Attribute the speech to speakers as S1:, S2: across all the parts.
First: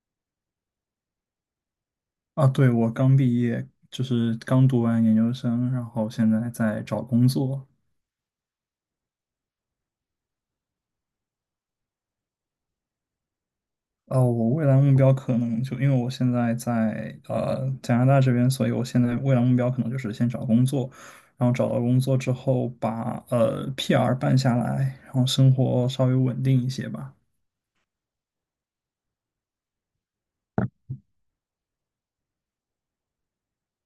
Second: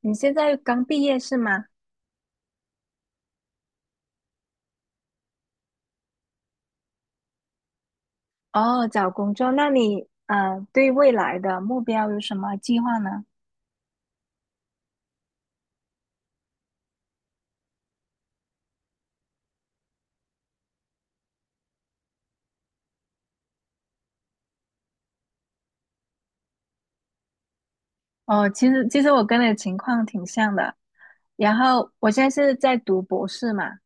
S1: 你现在刚毕业是吗？
S2: 啊，对，我刚毕业，就是刚读完研究生，然后现在在找工作。
S1: 哦，找工作，那你对未来的目标有什么计划呢？
S2: 我未来目标可能就因为我现在在加拿大这边，所以我现在未来目标可能就是先找工作，然后找到工作之后把PR 办下来，然后生活稍微稳定一些吧。
S1: 哦，其实我跟你的情况挺像的，然后我现在是在读博士嘛，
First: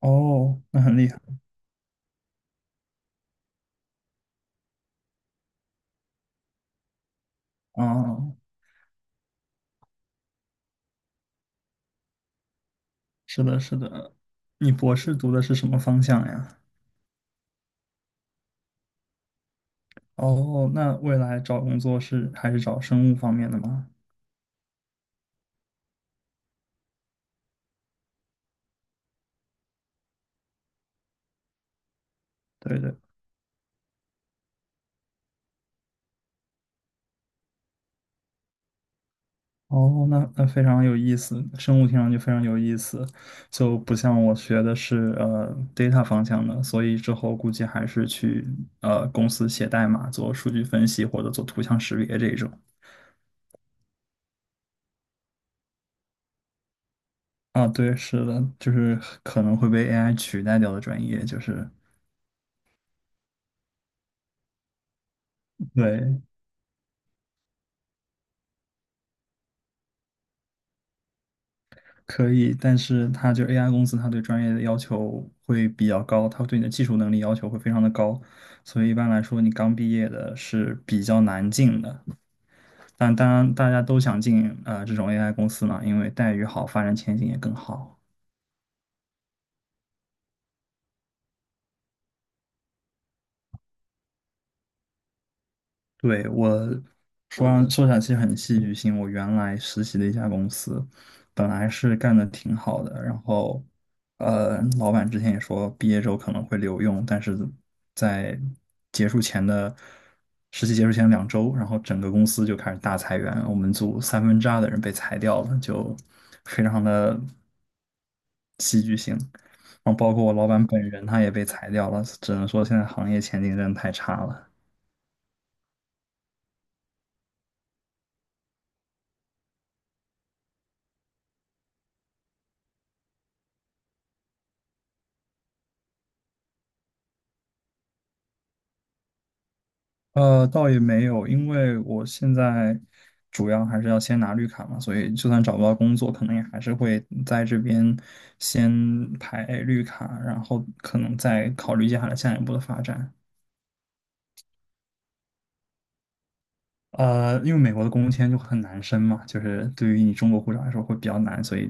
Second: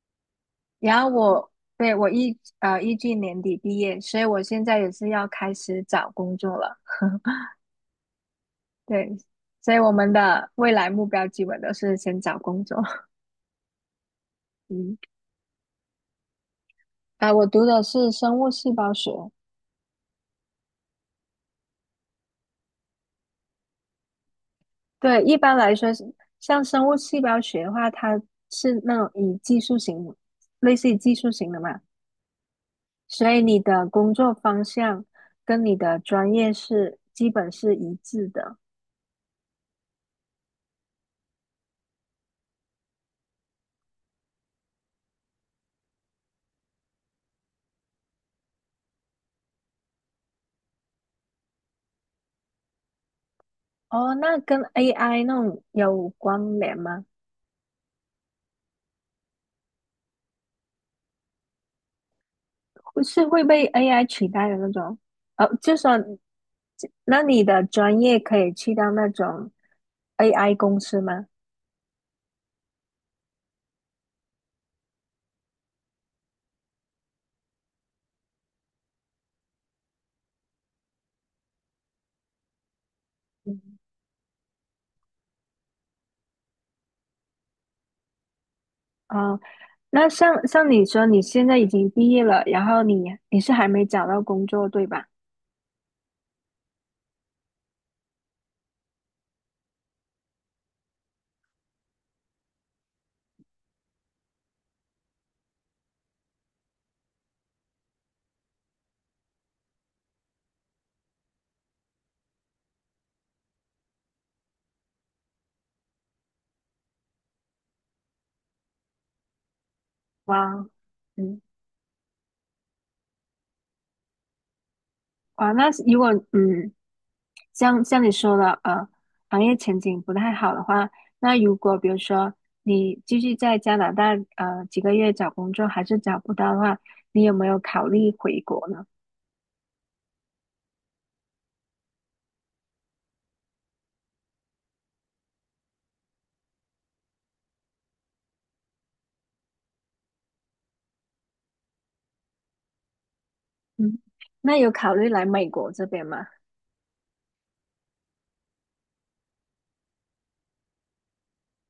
S2: 哦，那很
S1: 然后
S2: 厉害
S1: 我对，我预计年底毕业，所以我现在也是要开始找工作了。
S2: 啊！
S1: 对，所以我们的未来目标基本都是先找工作。
S2: 是的，是的。你博
S1: 嗯，
S2: 士读的是什么方向呀？
S1: 啊、我读的是生物细胞学。
S2: 哦，那未来找工作是还是找生物方面的吗？
S1: 对，一般来说是像生物细胞学的话，它是那种以技术型，类似于技术型的嘛，
S2: 对对。
S1: 所以你的工作方向跟你的专业基本是一致的。
S2: 哦，那非常有意思，生物听上去非常有意思，就不像我学的是data 方向的，所以之后估计还是去公司写代码做数据分析或者做图像识别这种。
S1: 哦，那跟 AI 那种有关联吗？
S2: 啊，对，是的，就是可能会被 AI 取代掉的专业，就是
S1: 会被 AI 取代的那种？就说，
S2: 对，
S1: 就那你的专业可以去到那种 AI 公司吗？
S2: 可以，但是它就 AI 公司，它对专业的要求会比较高，它对你的技术能力要求会非常的高，所以一般来说，你刚毕业的是比较难进的。但当然，
S1: 嗯，
S2: 大家都想进这种 AI 公司嘛，因为待遇好，发展前景也更好。
S1: 哦，那像你说，你现在已经毕业了，然后你是还没找到工作，对吧？
S2: 对，我说起来很戏剧性，我原来实习的一家公司，本来是干的挺好的，然后老板之前也说毕业之后可能会留用，但是在结束前的实习结束前2周，然后整个公司就开始大裁员，我们组三分之二的人被裁掉了，就非常的。然后包括我老板
S1: 哇，
S2: 本人，他也
S1: 嗯，
S2: 被裁掉了，只能说现在行业前景真的太差了。
S1: 哇，那如果像你说的，行业前景不太好的话，那如果比如说你继续在加拿大几个月找工作还是找不到的话，你有没有考虑回国呢？
S2: 倒也没有，因为我现在主要还是要先拿绿卡嘛，所以就算找不到工作，可能也还是会在这边先排绿卡，然后可能再考虑接下来下一步的发展。
S1: 嗯，那有考虑来美国这边吗？
S2: 因为美国的工签就很难申嘛，就是对于你中国护照来说会比较难，所以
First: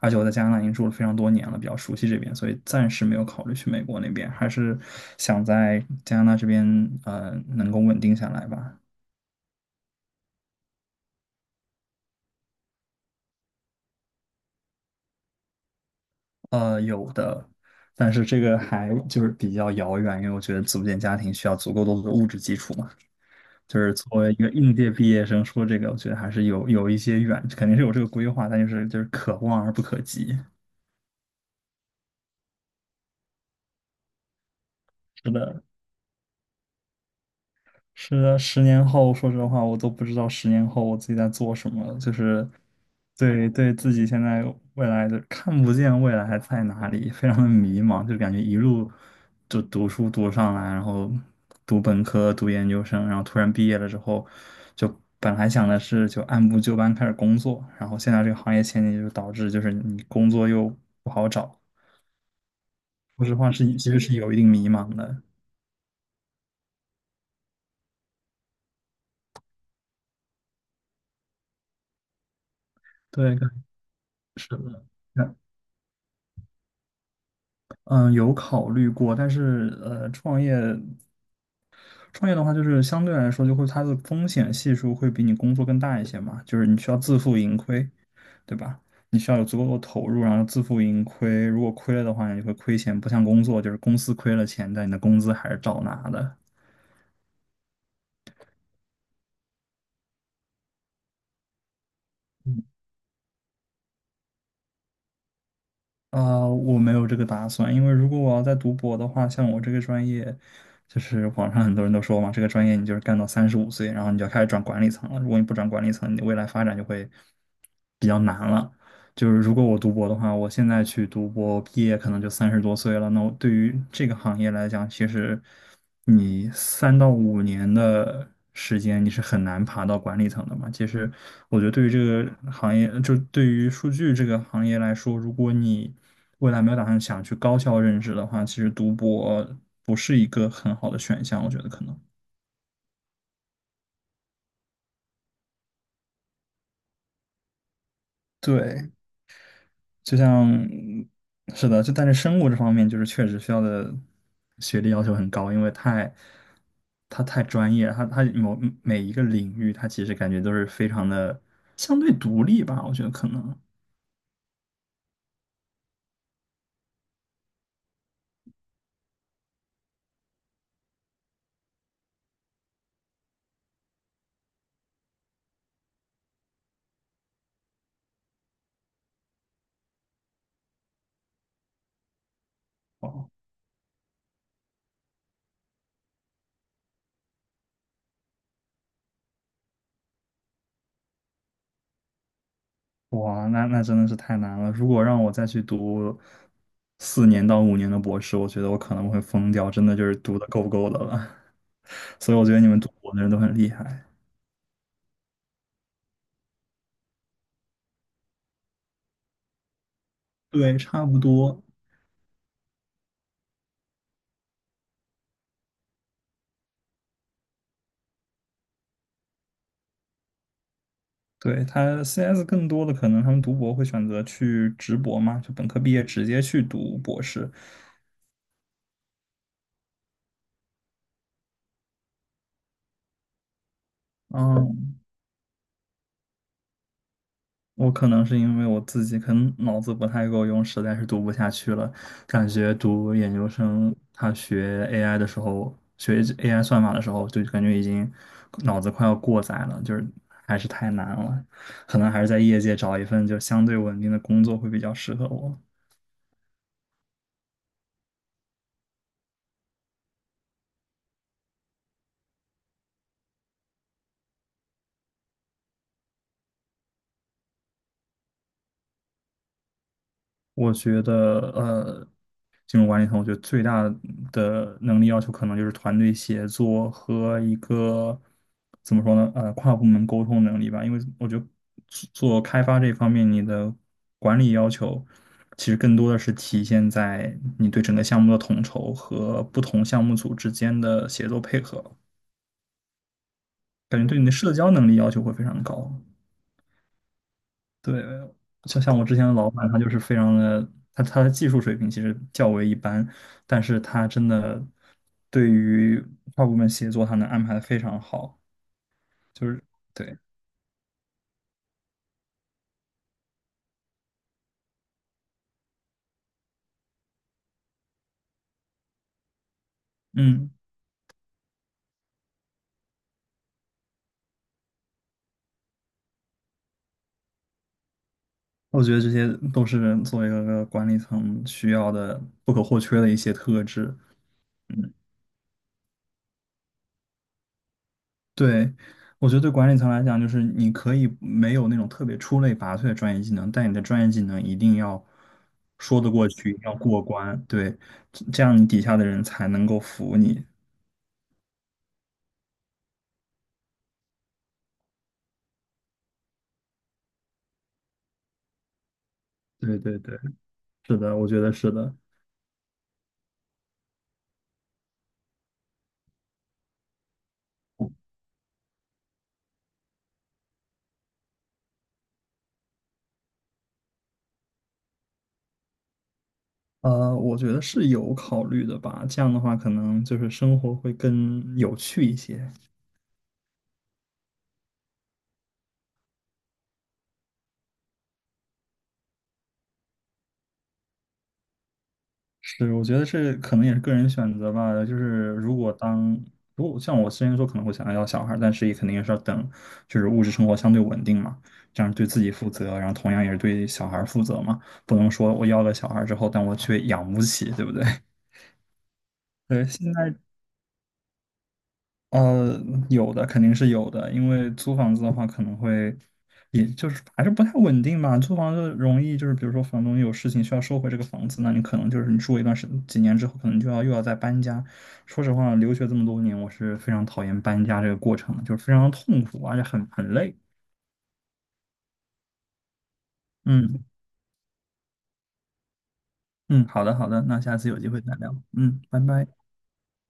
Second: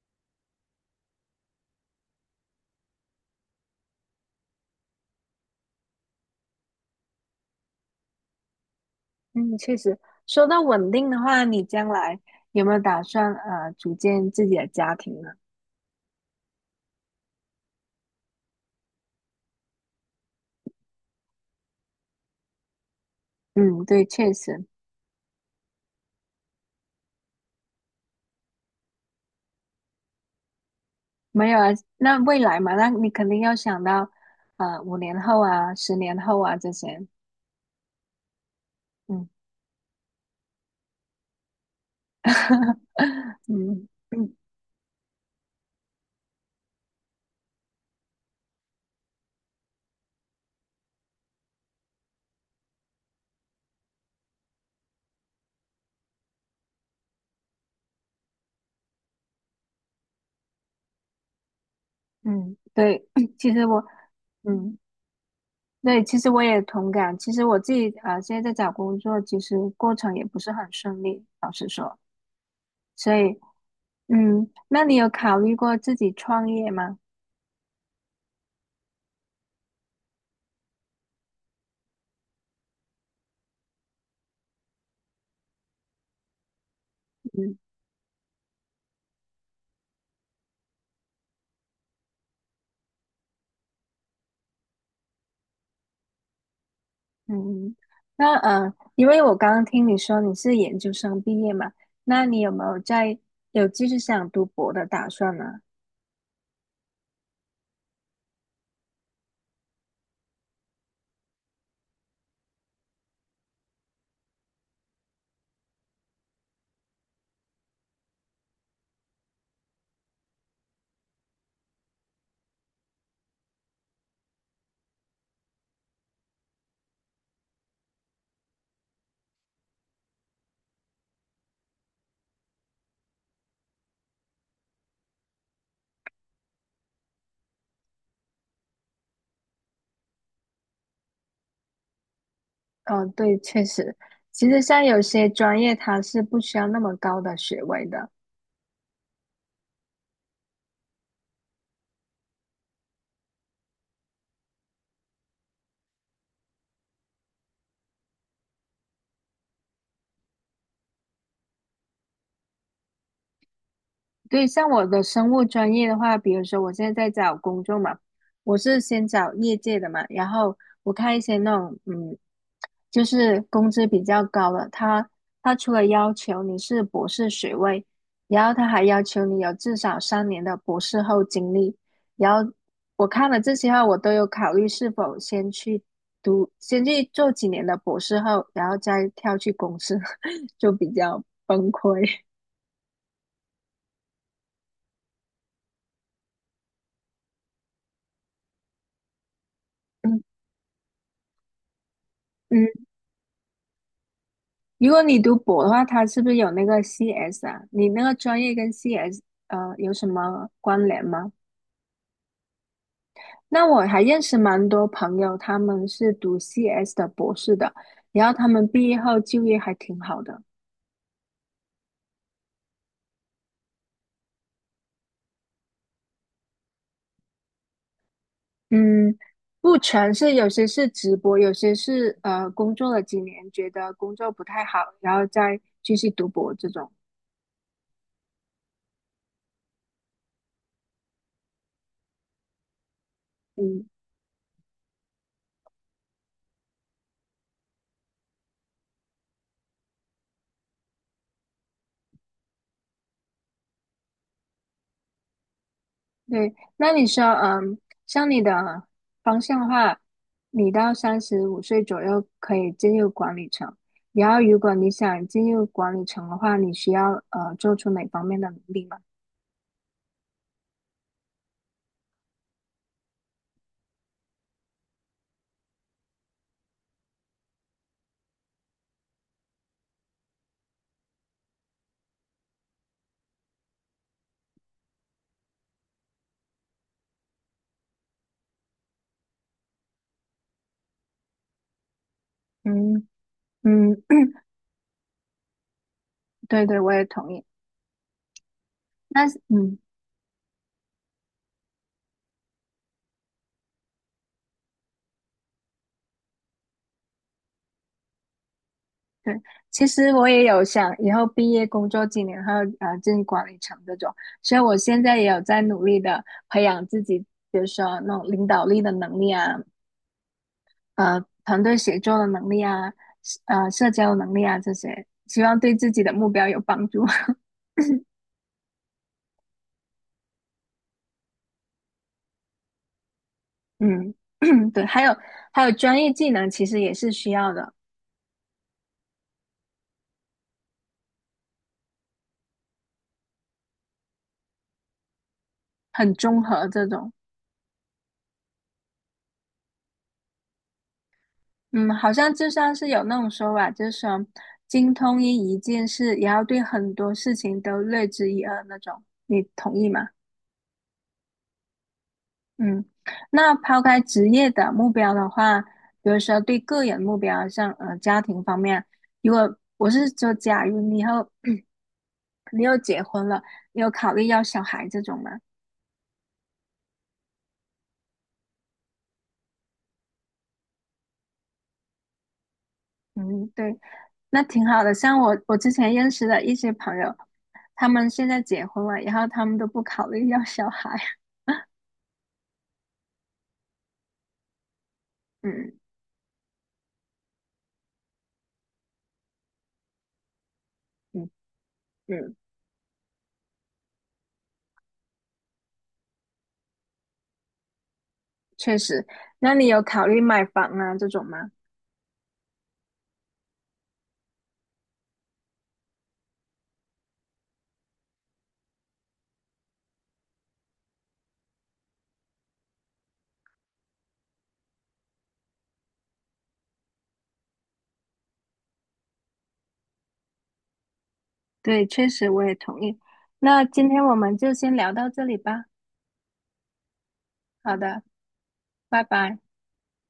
S2: 而且我在加拿大已经住了非常多年了，比较熟悉这边，所以暂时没有考虑去美国那边，还是想在加拿大这边能够稳定下来吧。
S1: 嗯，确实，说到稳定的话，你将来有没有打算组建自己的家庭呢？
S2: 有的，但是这个还就是比较遥远，因为我觉得组建家庭需要足够多的物质基础嘛。就
S1: 嗯，
S2: 是
S1: 对，
S2: 作为
S1: 确
S2: 一个
S1: 实
S2: 应届毕业生说这个，我觉得还是有一些远，肯定是有这个规划，但就是可望而不可及。
S1: 没有啊。那未来嘛，那你肯定要想到，五年
S2: 是
S1: 后
S2: 的，
S1: 啊，10年后啊这些。
S2: 是的，十年后，
S1: 嗯，
S2: 说实话，我都不知道十年后我自己在做什么了就是 对
S1: 嗯
S2: 自己现
S1: 嗯
S2: 在未来的看不见未来还在哪里，非常的迷茫，就感觉一路就读书读上来，然后读本科、读研究生，然后突然毕业了之后，就本来想的是就按部就班开始工作，然后现在这个行业前景就导致就是你工作又不好找，
S1: 嗯，对，
S2: 说实 话
S1: 其实
S2: 是
S1: 我，
S2: 其实是有一定迷
S1: 嗯，
S2: 茫的，
S1: 对，其实我也同感。其实我自己啊，现在在找工作，其实过程也不是很顺利，老实说。所
S2: 对，
S1: 以，嗯，
S2: 是
S1: 那
S2: 的。
S1: 你有考虑过自己创业吗？
S2: 嗯，有考虑过，但是创业的话，就是相对来说，就会它的风险系数会比你工作更大一些嘛，就是你需要自负
S1: 嗯。
S2: 盈亏，对吧？你需要有足够的投入，然后自负盈亏。如果亏了的话，你会亏钱，不像工作，就是公司亏了钱，但你的工资还是照拿的。
S1: 嗯，那因为我刚刚听你说你是研究生毕业嘛，那你有没有在有继续想读博的打算呢？
S2: 啊，我没有这个打算，因为如果我要再读博的话，像我这个专业，就是网上很多人都说嘛，这个专业你就是干到35岁，然后你就要开始转管理层了。如果你不转管理层，你未来发展就会比较难了。就是如果我读博的话，我现在去读博，毕业可能就30多岁了。那我对于这个行业来讲，其实你3到5年的时间，你是很难爬到管理层的嘛。其实我觉得对于这个行业，就对于数据这个行业来说，如果你未来没有打算想去高校任职的话，其实读博不是一个很好的选项，我觉得可能。
S1: 哦，对，确实，其实像有些专业它是不需要那么高的学位的，
S2: 对，就像是的，就但是生物这方面就是确实需要的学历要求很高，因为它太专业了，它每一个领域，它其实感觉都是非常的相对独立吧，我觉得可能。
S1: 对，像我的生物专业的话，比如说我现在在找工作嘛，我是先找业界的嘛，然后我看一些那种就是工资比较高的，他除了要求你是博士学位，然后他还要求你有至少3年的博士后经历，然后我看
S2: 哦，
S1: 了这些话，我都有考虑是否先去做几年的博士后，然后再跳去公司，就比较崩溃。
S2: 哇，那真的是太难了。如果让我再去读4年到5年的博士，我觉得我可能会疯掉，真的就是 读的够不够的了。所以我觉得你
S1: 嗯，
S2: 们读博的人都很厉害。
S1: 如果你读博的话，它是不是有那个 CS 啊？你那个专业跟 CS 有什么
S2: 对，
S1: 关联
S2: 差不
S1: 吗？
S2: 多。
S1: 那我还认识蛮多朋友，他们是读 CS 的博士的，然后他们毕业后就业还挺好的。
S2: 对，他 CS 更多的可能他们读博会选择去直博嘛，就本科毕业直接去读博士。
S1: 嗯，不全是，有些是直播，有些是工作了几年，觉得工作不太好，
S2: 嗯，
S1: 然后再继续读博这种。
S2: 我可能是因为我自己可能脑子不太够用，实在是读不下去了。感觉读研究
S1: 嗯。
S2: 生，他学 AI 的时候，学 AI 算法的时候，就感觉已经脑子快要过载了，就是还是太难了。可能还是在业界找一份就相对稳定的工作会比较适合我。
S1: 对，那你说，像你的方向的话，你到35岁左右可以进入管理层。然后，如果你想进入管理层的话，你需要做出哪方面的努力吗？
S2: 我觉得，金融管理层，我觉得最大的能力要求可能就是团队协作和一个怎么说呢，跨部门沟通能力吧。因为我觉得做开发这方面，你的管理要求其实更多的是体现在你对整个项目的统筹和不同项目组之间的协作配合。
S1: 嗯嗯，
S2: 感觉对你的社交能力要求会非常高。
S1: 对对，我也同意。
S2: 对，就像我之前
S1: 那
S2: 的老板，他就是非常的，他的技术水平其实较为一般，但是他真的对于跨部门协作，他能安排的非常好，
S1: 对，
S2: 就是
S1: 其实
S2: 对，
S1: 我也有想以后毕业工作几年后，进管理层这种，所以我现在也有在努力的培养自己，比如说那种领导力的能力啊，
S2: 嗯，
S1: 团队协作的能力啊，社交能力啊这些，希望对自己的目标有帮助。
S2: 我觉得这些都是作为一个管理层需要的不可或缺的一些特 质。
S1: 嗯，对，
S2: 嗯。
S1: 还有专业技能其实也是需要的，
S2: 对，我觉得对管理层来讲，就是你可以没有那种特别出类拔萃的专业技能，但你的专业技能一定要说得
S1: 很
S2: 过
S1: 综
S2: 去，一定
S1: 合
S2: 要
S1: 这
S2: 过
S1: 种。
S2: 关。对，这样你底下的人才能够服你。
S1: 嗯，好像就像是有那种说法，就是说精通一件事，也要对很多事情都略知一二那种。你同
S2: 对
S1: 意
S2: 对
S1: 吗？
S2: 对，是的，我觉得是的。
S1: 嗯，那抛开职业的目标的话，比如说对个人目标，像家庭方面，如果我是说，假如你以后 你又结婚了，你有考虑要小孩这种吗？
S2: 我觉得是有考虑的吧，这样的话可能就是生活会更有趣一些。
S1: 嗯，对，那挺好的。像我之前认识的一些朋友，他们现在结婚了，然后他们都不考虑要小孩。
S2: 是，我觉得这可能也是个人选择吧。就是如
S1: 嗯
S2: 果当如果像我之前说可能会想要小孩但是也肯定也是要等，就是物质生活相对稳定
S1: 嗯
S2: 嘛，这样对自己
S1: 嗯，
S2: 负责，然后同样也是对小孩负责嘛。不能说我要了小孩之后，但我却养不起，对不对？
S1: 确实。那
S2: 对，
S1: 你有
S2: 现
S1: 考
S2: 在
S1: 虑买房啊这种吗？
S2: 呃，有的肯定是有的，因为租房子的话可能会，也就是还是不太稳定吧。租房子容易就是，比如说房东有事情需要收回这个房子，那你可能就是你住一段时几年之后，可能就要又要再搬家。说实话，留学这么多年，我是非常讨厌搬家这个过程的就是非常痛苦，而且很累。
S1: 对，确实我也同意。那
S2: 嗯
S1: 今天我们就先聊到这里吧。
S2: 嗯，好的好的，那下次
S1: 好
S2: 有机会
S1: 的，
S2: 再聊。嗯，拜
S1: 拜
S2: 拜。
S1: 拜。